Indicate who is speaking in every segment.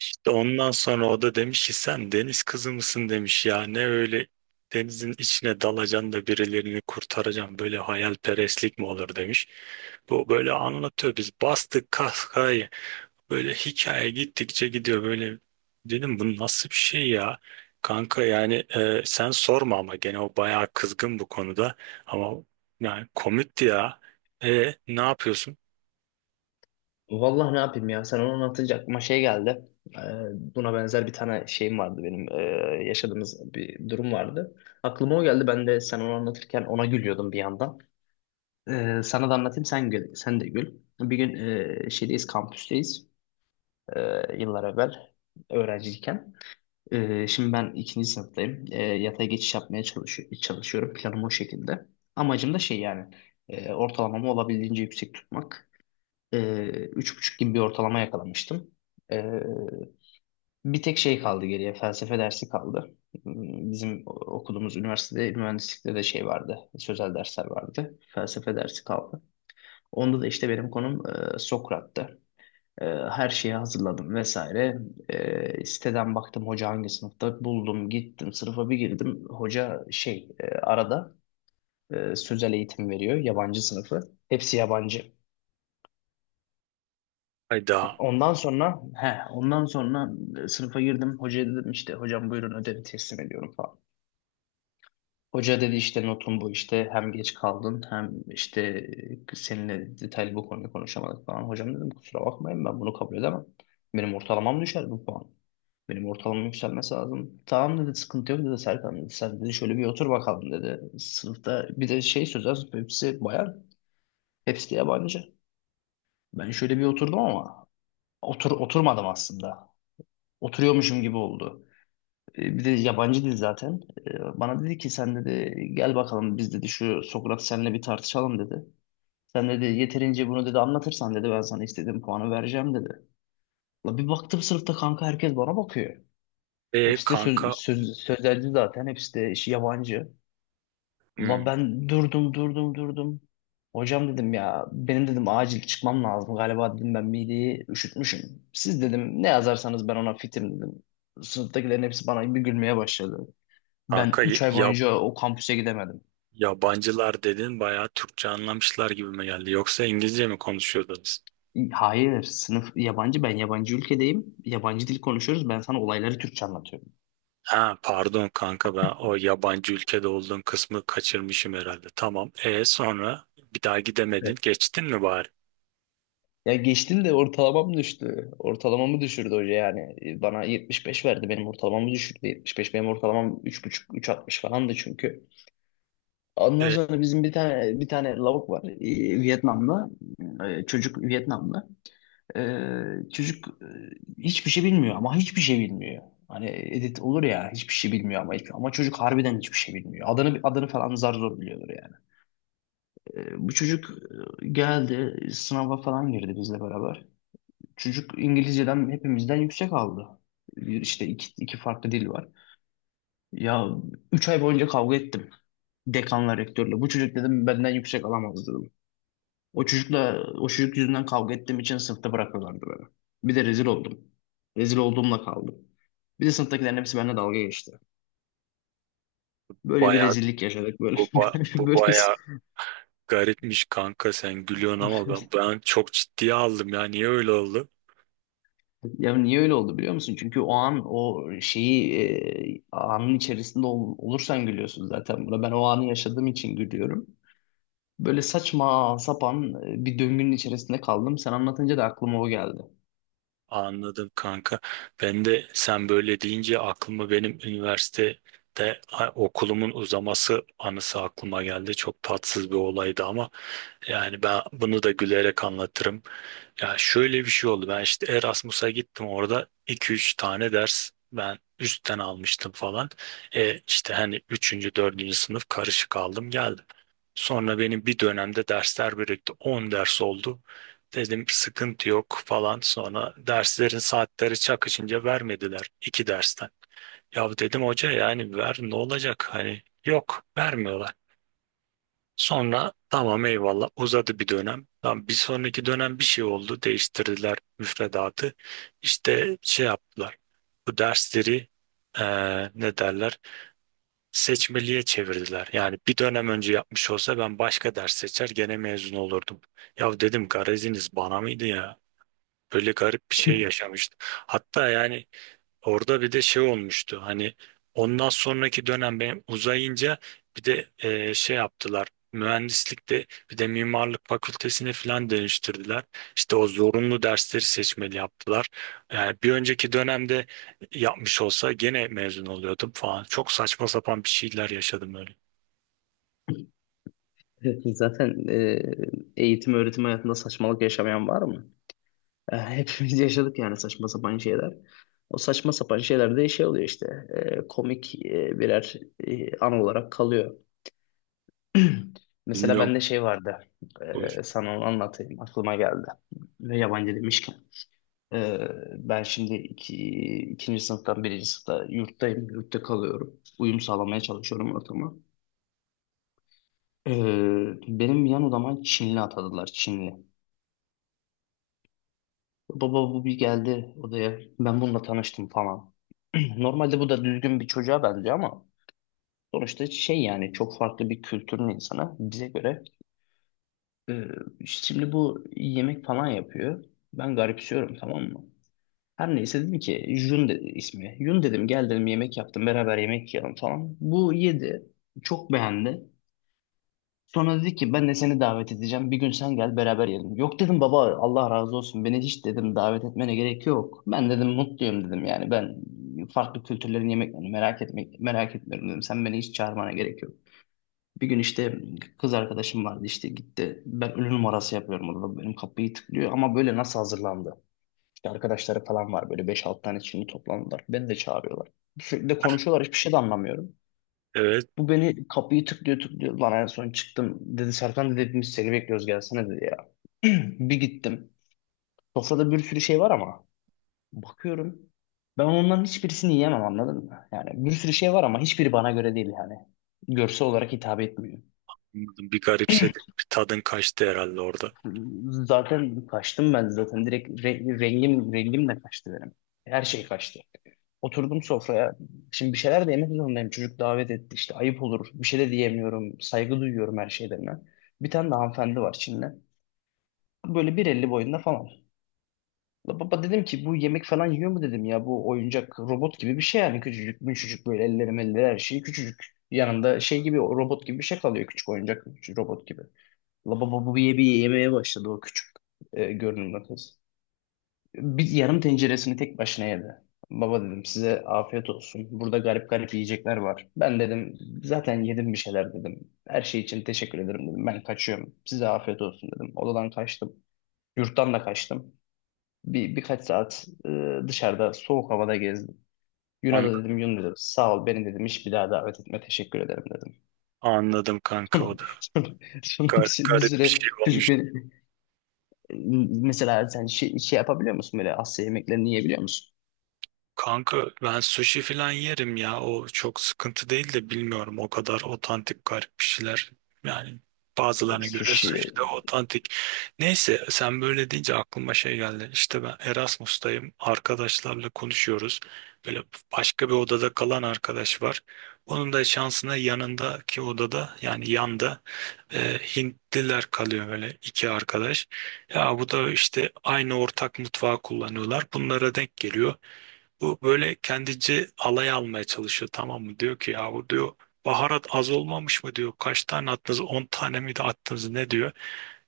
Speaker 1: İşte ondan sonra o da demiş ki sen deniz kızı mısın demiş, ya ne öyle denizin içine dalacaksın da birilerini kurtaracaksın, böyle hayalperestlik mi olur demiş. Bu böyle anlatıyor, biz bastık kahkahayı, böyle hikaye gittikçe gidiyor, böyle dedim bu nasıl bir şey ya. Kanka yani sen sorma, ama gene o bayağı kızgın bu konuda, ama yani komikti ya. E ne yapıyorsun?
Speaker 2: Vallahi ne yapayım ya sen onu anlatınca aklıma şey geldi. Ee, Buna benzer bir tane şeyim vardı benim, yaşadığımız bir durum vardı. Aklıma o geldi ben de sen onu anlatırken ona gülüyordum bir yandan. Sana da anlatayım sen gül, sen de gül. Bir gün şeydeyiz, kampüsteyiz, yıllar evvel, öğrenciyken. Şimdi ben ikinci sınıftayım. Yatay geçiş yapmaya çalışıyorum, planım o şekilde. Amacım da şey yani ortalamamı olabildiğince yüksek tutmak. Üç buçuk gibi bir ortalama yakalamıştım. Ee, Bir tek şey kaldı geriye, felsefe dersi kaldı. Bizim okuduğumuz üniversitede mühendislikte de şey vardı, sözel dersler vardı. Felsefe dersi kaldı. Onda da işte benim konum Sokrat'tı. Her şeye hazırladım vesaire. Siteden baktım hoca hangi sınıfta, buldum, gittim sınıfa bir girdim. Hoca şey, arada sözel eğitim veriyor, yabancı sınıfı. Hepsi yabancı.
Speaker 1: Hayda.
Speaker 2: Ondan sonra sınıfa girdim. Hocaya dedim işte hocam buyurun ödevi teslim ediyorum falan. Hoca dedi işte notun bu işte hem geç kaldın hem işte seninle detaylı bu konuyu konuşamadık falan. Hocam dedim kusura bakmayın ben bunu kabul edemem. Benim ortalamam düşer bu puan. Benim ortalamam yükselmesi lazım. Tamam dedi, sıkıntı yok dedi, Serkan dedi. Sen dedi şöyle bir otur bakalım dedi. Sınıfta bir de şey, sözel, hepsi bayan, hepsi de yabancı. Ben şöyle bir oturdum ama oturmadım aslında. Oturuyormuşum gibi oldu. Bir de yabancı dil zaten. Bana dedi ki sen dedi gel bakalım, biz dedi şu Sokrat seninle bir tartışalım dedi. Sen dedi yeterince bunu dedi anlatırsan dedi ben sana istediğim puanı vereceğim dedi. La bir baktım sınıfta, kanka herkes bana bakıyor.
Speaker 1: E
Speaker 2: Hepsi de
Speaker 1: kanka.
Speaker 2: sözelci, zaten hepsi de işi yabancı. Ula
Speaker 1: Hmm,
Speaker 2: ben durdum durdum durdum. Hocam dedim ya, benim dedim acil çıkmam lazım. Galiba dedim ben mideyi üşütmüşüm. Siz dedim ne yazarsanız ben ona fitim dedim. Sınıftakilerin hepsi bana bir gülmeye başladı. Ben
Speaker 1: kanka
Speaker 2: 3 ay
Speaker 1: ya,
Speaker 2: boyunca o kampüse gidemedim.
Speaker 1: yabancılar dedin, bayağı Türkçe anlamışlar gibi mi geldi? Yoksa İngilizce mi konuşuyordunuz?
Speaker 2: Hayır, sınıf yabancı, ben yabancı ülkedeyim. Yabancı dil konuşuyoruz, ben sana olayları Türkçe anlatıyorum.
Speaker 1: Ha pardon kanka, ben o yabancı ülkede olduğun kısmı kaçırmışım herhalde. Tamam. E sonra bir daha gidemedin.
Speaker 2: Evet.
Speaker 1: Geçtin mi bari?
Speaker 2: Ya geçtim de ortalamam düştü. Ortalamamı düşürdü hoca yani. Bana 75 verdi, benim ortalamamı düşürdü. 75, benim ortalamam 3,5 3,60 falandı çünkü. Ondan
Speaker 1: E,
Speaker 2: sonra bizim bir tane lavuk var, Vietnamlı. Çocuk Vietnamlı. E, çocuk e, Hiçbir şey bilmiyor, ama hiçbir şey bilmiyor. Hani edit olur ya, hiçbir şey bilmiyor, ama çocuk harbiden hiçbir şey bilmiyor. Adını falan zar zor biliyordur yani. Bu çocuk geldi sınava falan girdi bizle beraber. Çocuk İngilizceden hepimizden yüksek aldı. Bir işte iki farklı dil var. Ya üç ay boyunca kavga ettim dekanla, rektörle. Bu çocuk dedim benden yüksek alamaz dedim. O çocukla, o çocuk yüzünden kavga ettiğim için sınıfta bırakıyorlardı beni. Bir de rezil oldum. Rezil olduğumla kaldım. Bir de sınıftakilerin hepsi benimle dalga geçti. Böyle bir
Speaker 1: Bayağı
Speaker 2: rezillik yaşadık böyle.
Speaker 1: bu
Speaker 2: Böyle
Speaker 1: bayağı garipmiş kanka, sen gülüyorsun ama ben çok ciddiye aldım ya. Niye öyle oldu?
Speaker 2: Ya niye öyle oldu biliyor musun? Çünkü o an o şeyi, anın içerisinde olursan gülüyorsun zaten buna. Ben o anı yaşadığım için gülüyorum. Böyle saçma sapan bir döngünün içerisinde kaldım. Sen anlatınca da aklıma o geldi.
Speaker 1: Anladım kanka. Ben de sen böyle deyince aklıma benim üniversitede okulumun uzaması anısı aklıma geldi. Çok tatsız bir olaydı ama yani ben bunu da gülerek anlatırım. Ya şöyle bir şey oldu. Ben işte Erasmus'a gittim, orada iki üç tane ders ben üstten almıştım falan. E işte hani üçüncü dördüncü sınıf karışık aldım geldim. Sonra benim bir dönemde dersler birikti. 10 ders oldu. Dedim sıkıntı yok falan. Sonra derslerin saatleri çakışınca vermediler iki dersten. Ya dedim hoca yani ver ne olacak hani, yok, vermiyorlar. Sonra tamam eyvallah, uzadı bir dönem. Tamam, bir sonraki dönem bir şey oldu. Değiştirdiler müfredatı. İşte şey yaptılar. Bu dersleri ne derler? Seçmeliğe çevirdiler. Yani bir dönem önce yapmış olsa ben başka ders seçer gene mezun olurdum. Ya dedim gareziniz bana mıydı ya? Böyle garip bir şey yaşamıştı. Hatta yani orada bir de şey olmuştu hani, ondan sonraki dönem benim uzayınca bir de şey yaptılar mühendislikte, bir de mimarlık fakültesini falan değiştirdiler. İşte o zorunlu dersleri seçmeli yaptılar. Yani bir önceki dönemde yapmış olsa gene mezun oluyordum falan. Çok saçma sapan bir şeyler yaşadım öyle.
Speaker 2: Zaten eğitim öğretim hayatında saçmalık yaşamayan var mı? Hepimiz yaşadık yani saçma sapan şeyler. O saçma sapan şeyler de şey oluyor işte, komik birer an olarak kalıyor. Mesela
Speaker 1: Bilmiyorum.
Speaker 2: bende şey vardı.
Speaker 1: Bu-
Speaker 2: Sana onu anlatayım. Aklıma geldi. Ve yabancı demişken. e, Ben şimdi ikinci sınıftan, birinci sınıfta yurttayım. Yurtta kalıyorum. Uyum sağlamaya çalışıyorum ortama. E, Benim yan odama Çinli atadılar. Çinli. Baba bu bir geldi odaya. Ben bununla tanıştım falan. Normalde bu da düzgün bir çocuğa benziyor ama sonuçta şey yani, çok farklı bir kültürün insanı bize göre. Ee, Şimdi bu yemek falan yapıyor. Ben garipsiyorum, tamam mı? Her neyse dedim ki, Jun dedi ismi. Yun dedim gel dedim, yemek yaptım beraber yemek yiyelim falan. Bu yedi. Çok beğendi. Sonra dedi ki ben de seni davet edeceğim. Bir gün sen gel beraber yiyelim. Yok dedim baba, Allah razı olsun. Beni hiç dedim davet etmene gerek yok. Ben dedim mutluyum dedim yani. Ben farklı kültürlerin yemeklerini merak etmek merak etmiyorum dedim. Sen beni hiç çağırmana gerek yok. Bir gün işte kız arkadaşım vardı, işte gitti. Ben ünlü numarası yapıyorum orada. Benim kapıyı tıklıyor ama, böyle nasıl hazırlandı? İşte arkadaşları falan var, böyle beş 6 tane şimdi toplandılar. Beni de çağırıyorlar. Sürekli de konuşuyorlar, hiçbir şey de anlamıyorum.
Speaker 1: Evet
Speaker 2: Bu beni kapıyı tıklıyor tıklıyor. Lan en son çıktım. Dedi Serkan dedi biz seni bekliyoruz gelsene dedi ya. Bir gittim. Sofrada bir sürü şey var ama. Bakıyorum. Ben onların hiçbirisini yiyemem, anladın mı? Yani bir sürü şey var ama hiçbiri bana göre değil yani. Görsel olarak hitap etmiyor.
Speaker 1: anladım, bir garipsedim, bir tadın kaçtı herhalde orada.
Speaker 2: Zaten kaçtım ben zaten. Direkt rengim de kaçtı benim. Her şey kaçtı. Oturdum sofraya. Şimdi bir şeyler de yemek zorundayım. Çocuk davet etti işte, ayıp olur. Bir şey de diyemiyorum. Saygı duyuyorum her şeylerine. Bir tane de hanımefendi var, Çinli. Böyle bir elli boyunda falan. La baba dedim ki bu yemek falan yiyor mu dedim ya, bu oyuncak robot gibi bir şey yani, küçücük müşücük, böyle elleri melleri her şeyi küçücük. Yanında şey gibi, o robot gibi bir şey kalıyor, küçük oyuncak, küçük robot gibi. La baba bu bir bir yemeye başladı, o küçük görünümlü kız. Bir yarım tenceresini tek başına yedi. Baba dedim size afiyet olsun. Burada garip garip yiyecekler var. Ben dedim zaten yedim bir şeyler dedim. Her şey için teşekkür ederim dedim. Ben kaçıyorum. Size afiyet olsun dedim. Odadan kaçtım. Yurttan da kaçtım. Birkaç saat dışarıda soğuk havada gezdim. Yun'a
Speaker 1: An
Speaker 2: da dedim, Yun dedim sağ ol, beni dedim hiç bir daha davet etme, teşekkür ederim dedim.
Speaker 1: Anladım kanka, o da...
Speaker 2: Sonra, sonra,
Speaker 1: Gar-
Speaker 2: bir
Speaker 1: garip bir
Speaker 2: süre
Speaker 1: şey
Speaker 2: çocuk
Speaker 1: olmuş.
Speaker 2: beni, e, mesela sen şey yapabiliyor musun, böyle Asya yemeklerini yiyebiliyor musun?
Speaker 1: Kanka ben sushi falan yerim ya. O çok sıkıntı değil de bilmiyorum, o kadar otantik garip bir şeyler. Yani bazılarına göre
Speaker 2: Sushi.
Speaker 1: sushi de otantik. Neyse sen böyle deyince aklıma şey geldi. İşte ben Erasmus'tayım, arkadaşlarla konuşuyoruz. Böyle başka bir odada kalan arkadaş var. Onun da şansına yanındaki odada, yani yanda Hintliler kalıyor, böyle iki arkadaş. Ya bu da işte aynı ortak mutfağı kullanıyorlar, bunlara denk geliyor. Bu böyle kendince alay almaya çalışıyor, tamam mı? Diyor ki ya, bu diyor baharat az olmamış mı diyor. Kaç tane attınız? 10 tane miydi attınız ne diyor.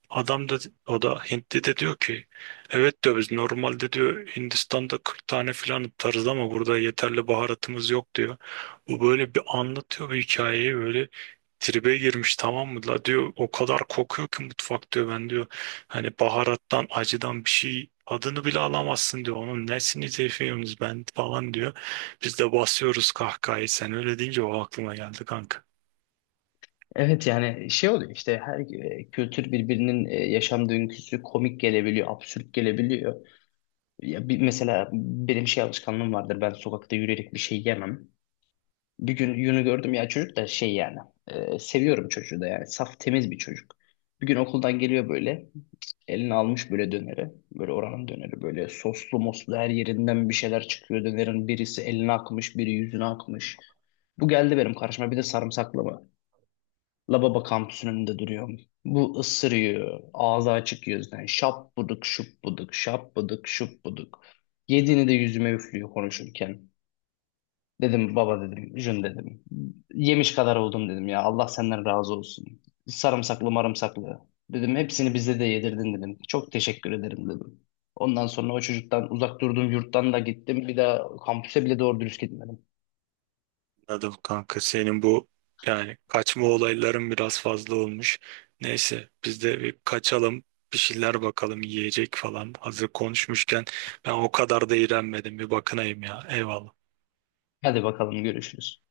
Speaker 1: Adam da, o da Hintli de diyor ki evet diyor, biz normalde diyor Hindistan'da 40 tane filan atarız ama burada yeterli baharatımız yok diyor. Bu böyle bir anlatıyor bu hikayeyi, böyle tribe girmiş tamam mı, la diyor o kadar kokuyor ki mutfak diyor, ben diyor hani baharattan acıdan bir şey adını bile alamazsın diyor, onun nesini zayıfıyorsunuz ben falan diyor, biz de basıyoruz kahkahayı. Sen öyle deyince o aklıma geldi kanka.
Speaker 2: Evet yani şey oluyor işte, her kültür birbirinin yaşam döngüsü komik gelebiliyor, absürt gelebiliyor. Ya mesela benim şey alışkanlığım vardır, ben sokakta yürüyerek bir şey yemem. Bir gün Yun'u gördüm, ya çocuk da şey yani, seviyorum çocuğu da yani, saf temiz bir çocuk. Bir gün okuldan geliyor böyle, eline almış böyle döneri, böyle oranın döneri, böyle soslu moslu her yerinden bir şeyler çıkıyor dönerin, birisi eline akmış, biri yüzüne akmış. Bu geldi benim karşıma, bir de sarımsaklı mı? Lababa kampüsünün önünde duruyorum. Bu ısırıyor ağzı açık yüzden, şap buduk şup buduk şap buduk şup buduk. Yediğini de yüzüme üflüyor konuşurken. Dedim baba dedim, Jün dedim. Yemiş kadar oldum dedim ya. Allah senden razı olsun. Sarımsaklı marımsaklı. Dedim hepsini bize de yedirdin dedim. Çok teşekkür ederim dedim. Ondan sonra o çocuktan uzak durduğum yurttan da gittim. Bir daha kampüse bile doğru dürüst gitmedim.
Speaker 1: Anladım kanka, senin bu yani kaçma olayların biraz fazla olmuş. Neyse biz de bir kaçalım, bir şeyler bakalım yiyecek falan. Hazır konuşmuşken ben o kadar da iğrenmedim, bir bakınayım ya, eyvallah.
Speaker 2: Hadi bakalım, görüşürüz.